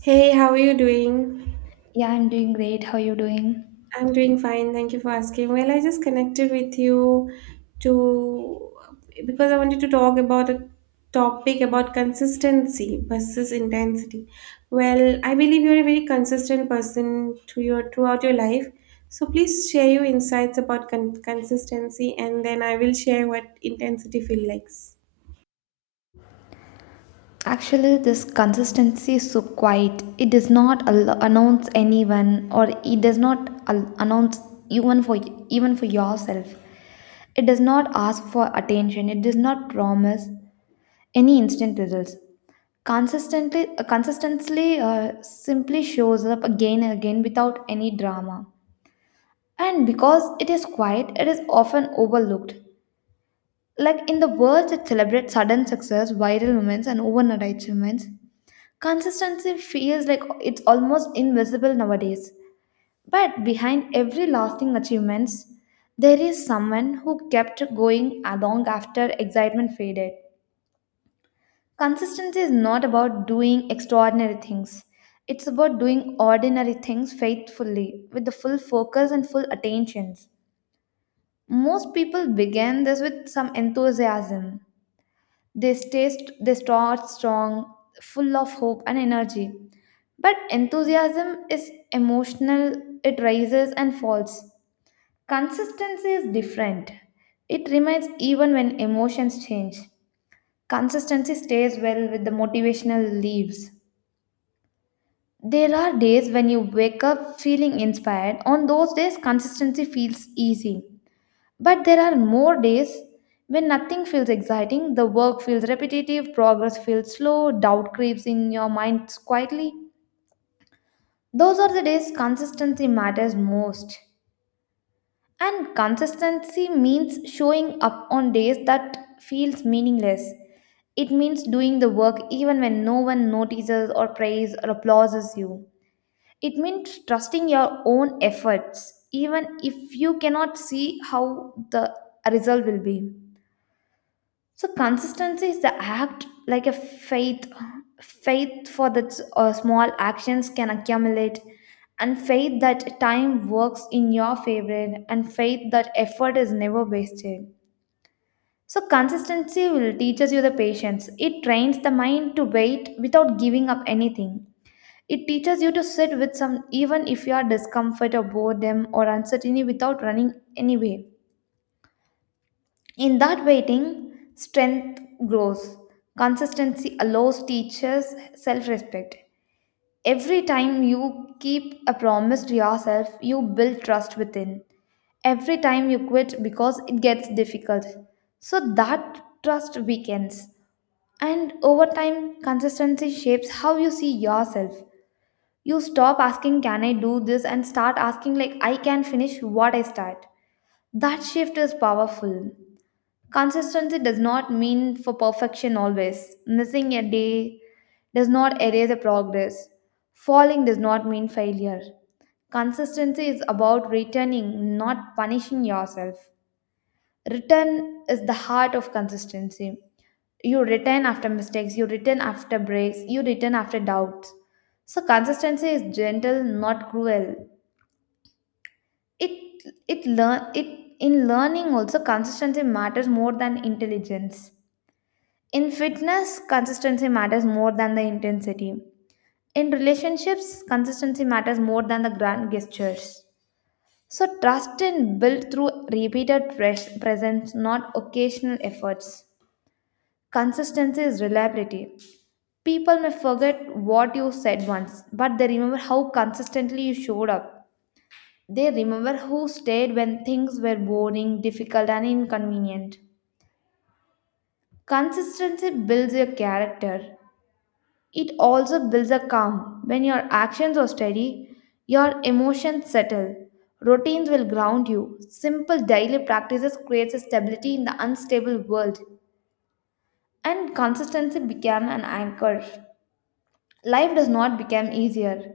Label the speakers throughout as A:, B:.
A: Hey, how are you doing?
B: Yeah, I'm doing great. How are you doing?
A: I'm doing fine. Thank you for asking. Well, I just connected with you to because I wanted to talk about a topic about consistency versus intensity. Well, I believe you're a very consistent person to your throughout your life. So please share your insights about consistency, and then I will share what intensity feels like.
B: Actually, this consistency is so quiet. It does not announce anyone, or it does not announce even for even for yourself. It does not ask for attention. It does not promise any instant results. Consistently, consistently, simply shows up again and again without any drama. And because it is quiet, it is often overlooked. Like in the worlds that celebrate sudden success, viral moments, and overnight achievements, consistency feels like it's almost invisible nowadays. But behind every lasting achievements, there is someone who kept going along after excitement faded. Consistency is not about doing extraordinary things. It's about doing ordinary things faithfully, with the full focus and full attentions. Most people begin this with some enthusiasm. They start strong, full of hope and energy. But enthusiasm is emotional, it rises and falls. Consistency is different. It remains even when emotions change. Consistency stays well with the motivational leaves. There are days when you wake up feeling inspired. On those days, consistency feels easy. But there are more days when nothing feels exciting, the work feels repetitive, progress feels slow, doubt creeps in your mind quietly. Those are the days consistency matters most. And consistency means showing up on days that feels meaningless. It means doing the work even when no one notices or prays or applauses you. It means trusting your own efforts even if you cannot see how the result will be. So consistency is the act like a faith. Faith for that small actions can accumulate, and faith that time works in your favor, and faith that effort is never wasted. So consistency will teaches you the patience. It trains the mind to wait without giving up anything. It teaches you to sit with some even if you are discomfort or boredom or uncertainty without running anyway. In that waiting, strength grows. Consistency allows teachers self respect. Every time you keep a promise to yourself, you build trust within. Every time you quit because it gets difficult. So that trust weakens. And over time, consistency shapes how you see yourself. You stop asking, can I do this? And start asking, like, I can finish what I start. That shift is powerful. Consistency does not mean for perfection always. Missing a day does not erase a progress. Falling does not mean failure. Consistency is about returning, not punishing yourself. Return is the heart of consistency. You return after mistakes, you return after breaks, you return after doubts. So consistency is gentle, not cruel. It it learn it in learning also consistency matters more than intelligence. In fitness, consistency matters more than the intensity. In relationships, consistency matters more than the grand gestures. So, trust is built through repeated presence, not occasional efforts. Consistency is reliability. People may forget what you said once, but they remember how consistently you showed up. They remember who stayed when things were boring, difficult, and inconvenient. Consistency builds your character. It also builds a calm. When your actions are steady, your emotions settle. Routines will ground you. Simple daily practices creates a stability in the unstable world, and consistency became an anchor. Life does not become easier,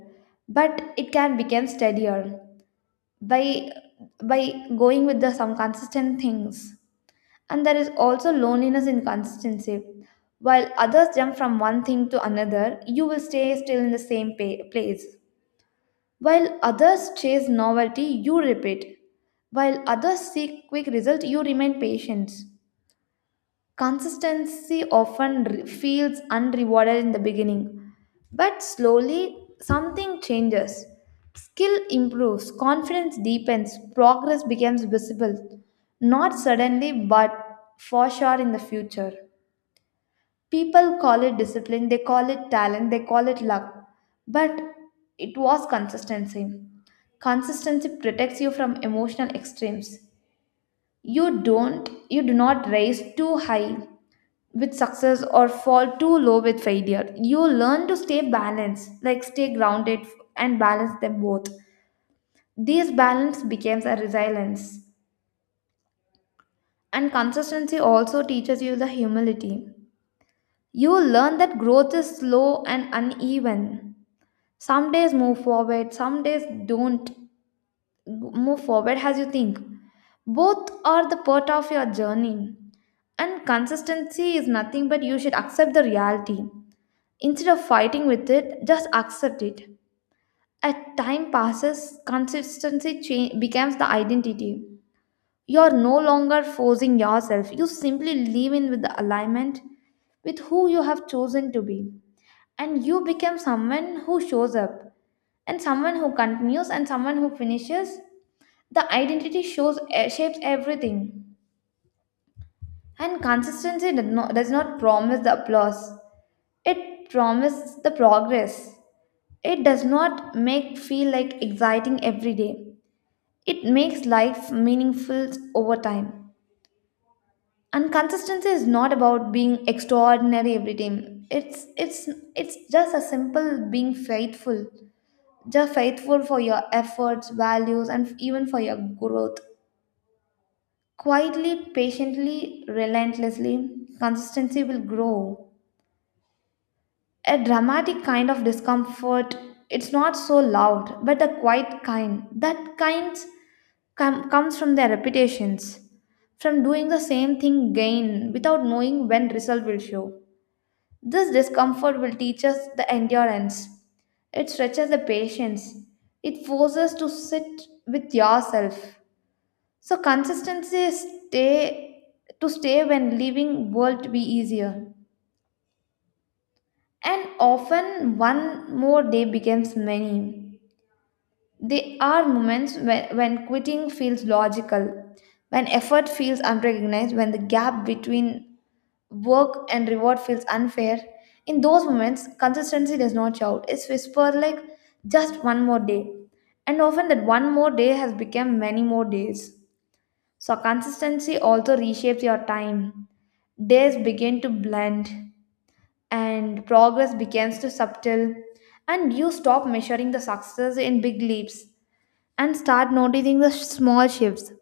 B: but it can become steadier by by going with the some consistent things. And there is also loneliness in consistency. While others jump from one thing to another, you will stay still in the same place. While others chase novelty, you repeat. While others seek quick result, you remain patient. Consistency often feels unrewarded in the beginning, but slowly something changes. Skill improves, confidence deepens, progress becomes visible, not suddenly but for sure in the future. People call it discipline, they call it talent, they call it luck, but it was consistency. Consistency protects you from emotional extremes. You do not raise too high with success or fall too low with failure. You learn to stay balanced, like stay grounded and balance them both. This balance becomes a resilience. And consistency also teaches you the humility. You learn that growth is slow and uneven. Some days move forward, some days don't move forward as you think. Both are the part of your journey. And consistency is nothing but you should accept the reality. Instead of fighting with it, just accept it. As time passes, consistency becomes the identity. You are no longer forcing yourself, you simply live in with the alignment with who you have chosen to be. And you become someone who shows up, and someone who continues, and someone who finishes. The identity shows shapes everything. And consistency does not promise the applause, it promises the progress. It does not make feel like exciting every day. It makes life meaningful over time. And consistency is not about being extraordinary every time. It's just a simple being faithful. Just faithful for your efforts, values, and even for your growth. Quietly, patiently, relentlessly, consistency will grow. A dramatic kind of discomfort. It's not so loud, but a quiet kind. That kind comes from their repetitions, from doing the same thing again without knowing when result will show. This discomfort will teach us the endurance. It stretches the patience. It forces to sit with yourself. So consistency is stay to stay when leaving world to be easier. And often one more day becomes many. There are moments when quitting feels logical, when effort feels unrecognized, when the gap between work and reward feels unfair. In those moments, consistency does not shout. It's whispered like just one more day. And often that one more day has become many more days. So consistency also reshapes your time. Days begin to blend and progress begins to subtle and you stop measuring the success in big leaps and start noticing the small shifts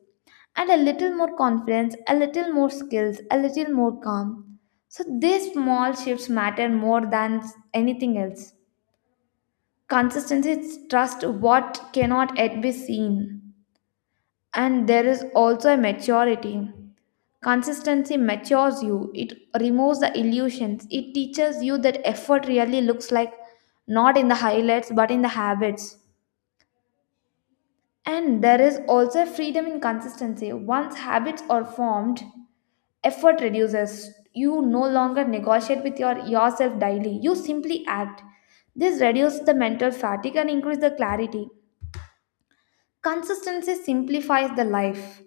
B: and a little more confidence, a little more skills, a little more calm. So these small shifts matter more than anything else. Consistency is trust what cannot yet be seen. And there is also a maturity. Consistency matures you, it removes the illusions, it teaches you that effort really looks like not in the highlights but in the habits. And there is also freedom in consistency. Once habits are formed, effort reduces. You no longer negotiate with your yourself daily. You simply act. This reduces the mental fatigue and increases the clarity. Consistency simplifies the life.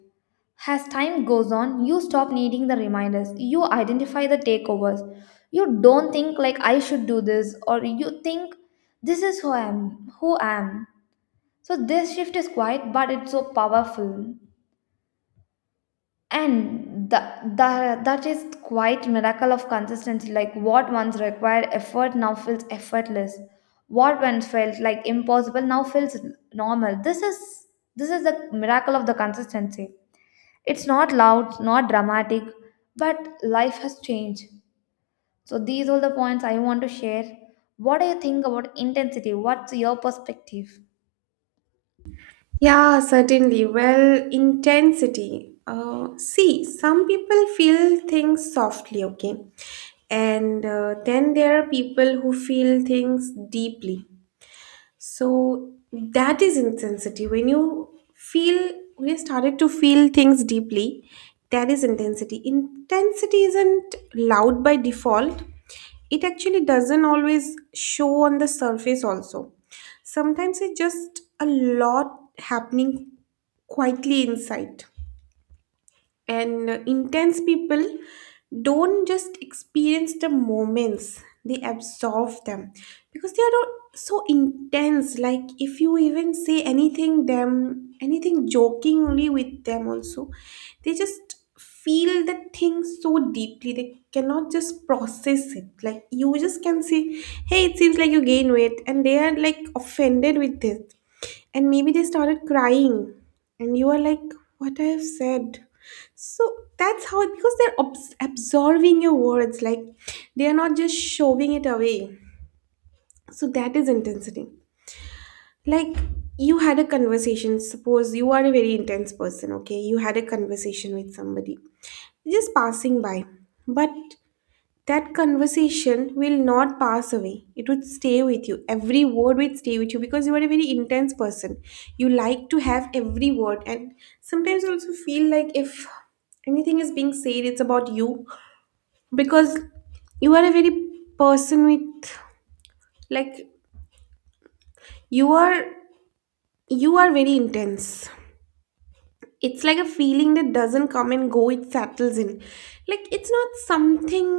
B: As time goes on, you stop needing the reminders. You identify the takeovers. You don't think like I should do this or you think this is who I am, who I am. So this shift is quiet but it's so powerful. And that is quite miracle of consistency, like what once required effort now feels effortless, what once felt like impossible now feels normal. This is the miracle of the consistency. It's not loud, not dramatic, but life has changed. So these are the points I want to share. What do you think about intensity? What's your perspective?
A: Yeah, certainly. Well, intensity. See, some people feel things softly, okay? And then there are people who feel things deeply. So that is intensity. When you feel, we started to feel things deeply, that is intensity. Intensity isn't loud by default. It actually doesn't always show on the surface, also. Sometimes it's just a lot happening quietly inside, and intense people don't just experience the moments, they absorb them, because they are not so intense. Like if you even say anything them anything jokingly with them also, they just feel the thing so deeply, they cannot just process it. Like you just can say, hey, it seems like you gain weight, and they are like offended with this, and maybe they started crying, and you are like, what I have said? So that's how, because they're absorbing your words, like they are not just shoving it away. So that is intensity. Like you had a conversation, suppose you are a very intense person, okay? You had a conversation with somebody, just passing by, but that conversation will not pass away. It would stay with you. Every word would stay with you because you are a very intense person. You like to have every word, and sometimes you also feel like if anything is being said, it's about you because you are a very person with, like, you are, you are very intense. It's like a feeling that doesn't come and go, it settles in. Like it's not something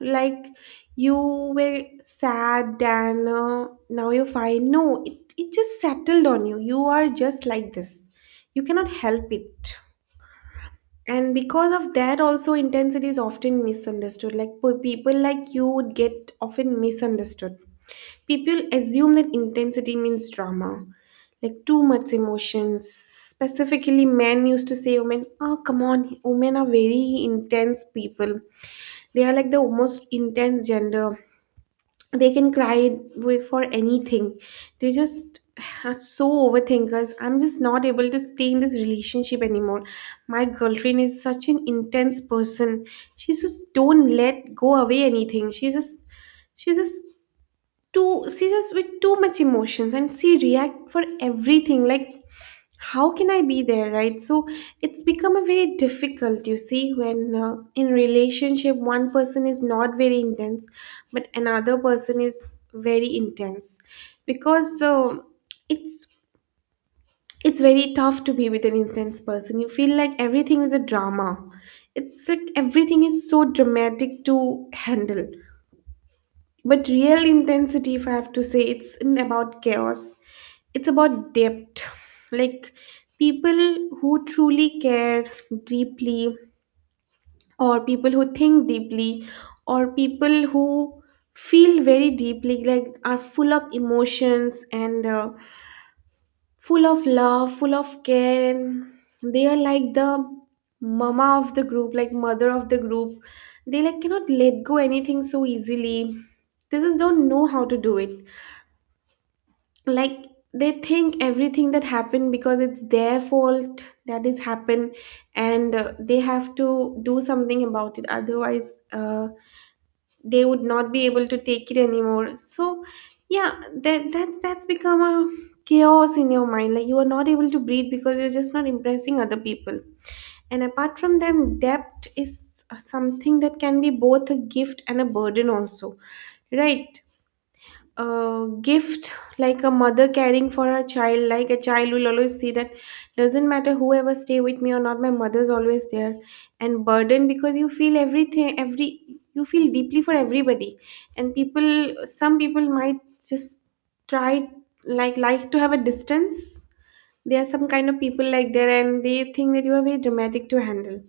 A: like you were sad and now you're fine. No, it just settled on you. You are just like this, you cannot help it. And because of that also, intensity is often misunderstood. Like people like you would get often misunderstood. People assume that intensity means drama, like too much emotions. Specifically, men used to say, women, oh, come on, women are very intense people. They are like the most intense gender. They can cry for anything. They just are so overthinkers. I'm just not able to stay in this relationship anymore. My girlfriend is such an intense person. She just don't let go away anything. She just too, she's just with too much emotions, and she react for everything. Like, how can I be there, right? So it's become a very difficult, you see, when in relationship one person is not very intense but another person is very intense, because it's it's very tough to be with an intense person. You feel like everything is a drama, it's like everything is so dramatic to handle. But real intensity, if I have to say, it's in about chaos. It's about depth. Like people who truly care deeply, or people who think deeply, or people who feel very deeply, like are full of emotions and full of love, full of care, and they are like the mama of the group, like mother of the group. They like cannot let go anything so easily. They just don't know how to do it, like they think everything that happened because it's their fault that is happened, and they have to do something about it, otherwise they would not be able to take it anymore. So yeah, that's become a chaos in your mind. Like you are not able to breathe because you're just not impressing other people. And apart from them, debt is something that can be both a gift and a burden also, right? A gift, like a mother caring for her child, like a child will always see that doesn't matter whoever stay with me or not, my mother's always there. And burden because you feel everything, every, you feel deeply for everybody. And people, some people might just try, like to have a distance. There are some kind of people like there, and they think that you are very dramatic to handle.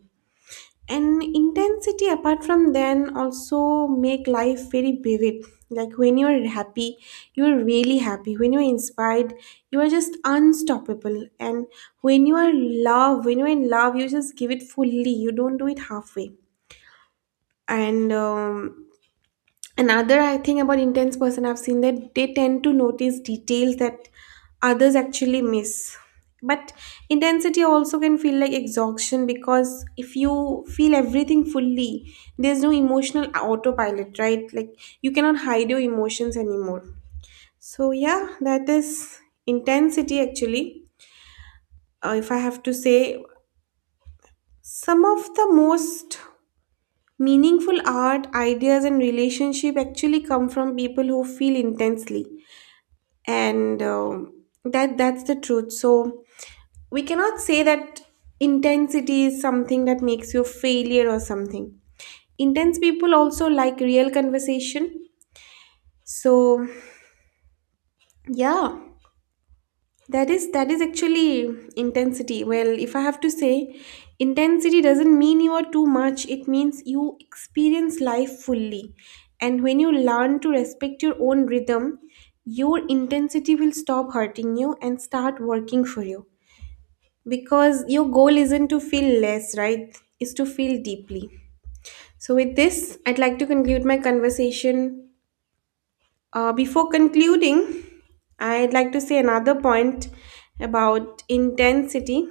A: And intensity, apart from then, also make life very vivid. Like when you're happy, you're really happy. When you're inspired, you are just unstoppable. And when you are love, when you're in love, you just give it fully, you don't do it halfway. And another I think about intense person, I've seen that they tend to notice details that others actually miss. But intensity also can feel like exhaustion, because if you feel everything fully, there's no emotional autopilot, right? Like you cannot hide your emotions anymore. So yeah, that is intensity actually. If I have to say, some of the most meaningful art ideas and relationship actually come from people who feel intensely. And that's the truth. So we cannot say that intensity is something that makes you failure or something. Intense people also like real conversation. So yeah, that is actually intensity. Well, if I have to say, intensity doesn't mean you are too much, it means you experience life fully. And when you learn to respect your own rhythm, your intensity will stop hurting you and start working for you, because your goal isn't to feel less, right? Is to feel deeply. So with this, I'd like to conclude my conversation. Before concluding, I'd like to say another point about intensity.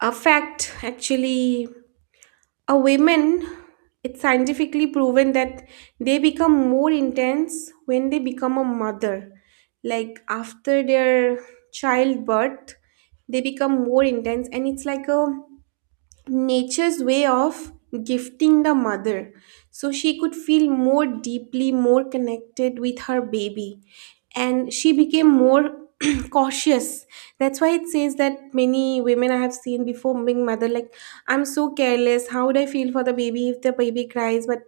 A: A fact, actually, a women, it's scientifically proven that they become more intense when they become a mother. Like after their childbirth, they become more intense, and it's like a nature's way of gifting the mother, so she could feel more deeply, more connected with her baby, and she became more cautious. That's why it says that many women I have seen before being mother, like, I'm so careless, how would I feel for the baby if the baby cries? But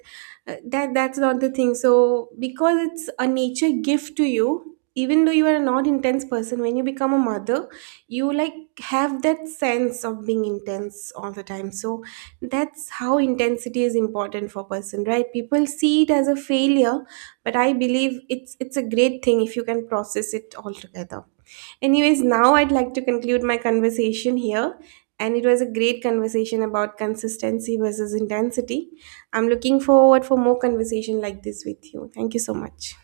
A: that that's not the thing. So because it's a nature gift to you, even though you are a not intense person, when you become a mother, you like have that sense of being intense all the time. So that's how intensity is important for person. Right, people see it as a failure, but I believe it's a great thing if you can process it all together. Anyways, now I'd like to conclude my conversation here, and it was a great conversation about consistency versus intensity. I'm looking forward for more conversation like this with you. Thank you so much.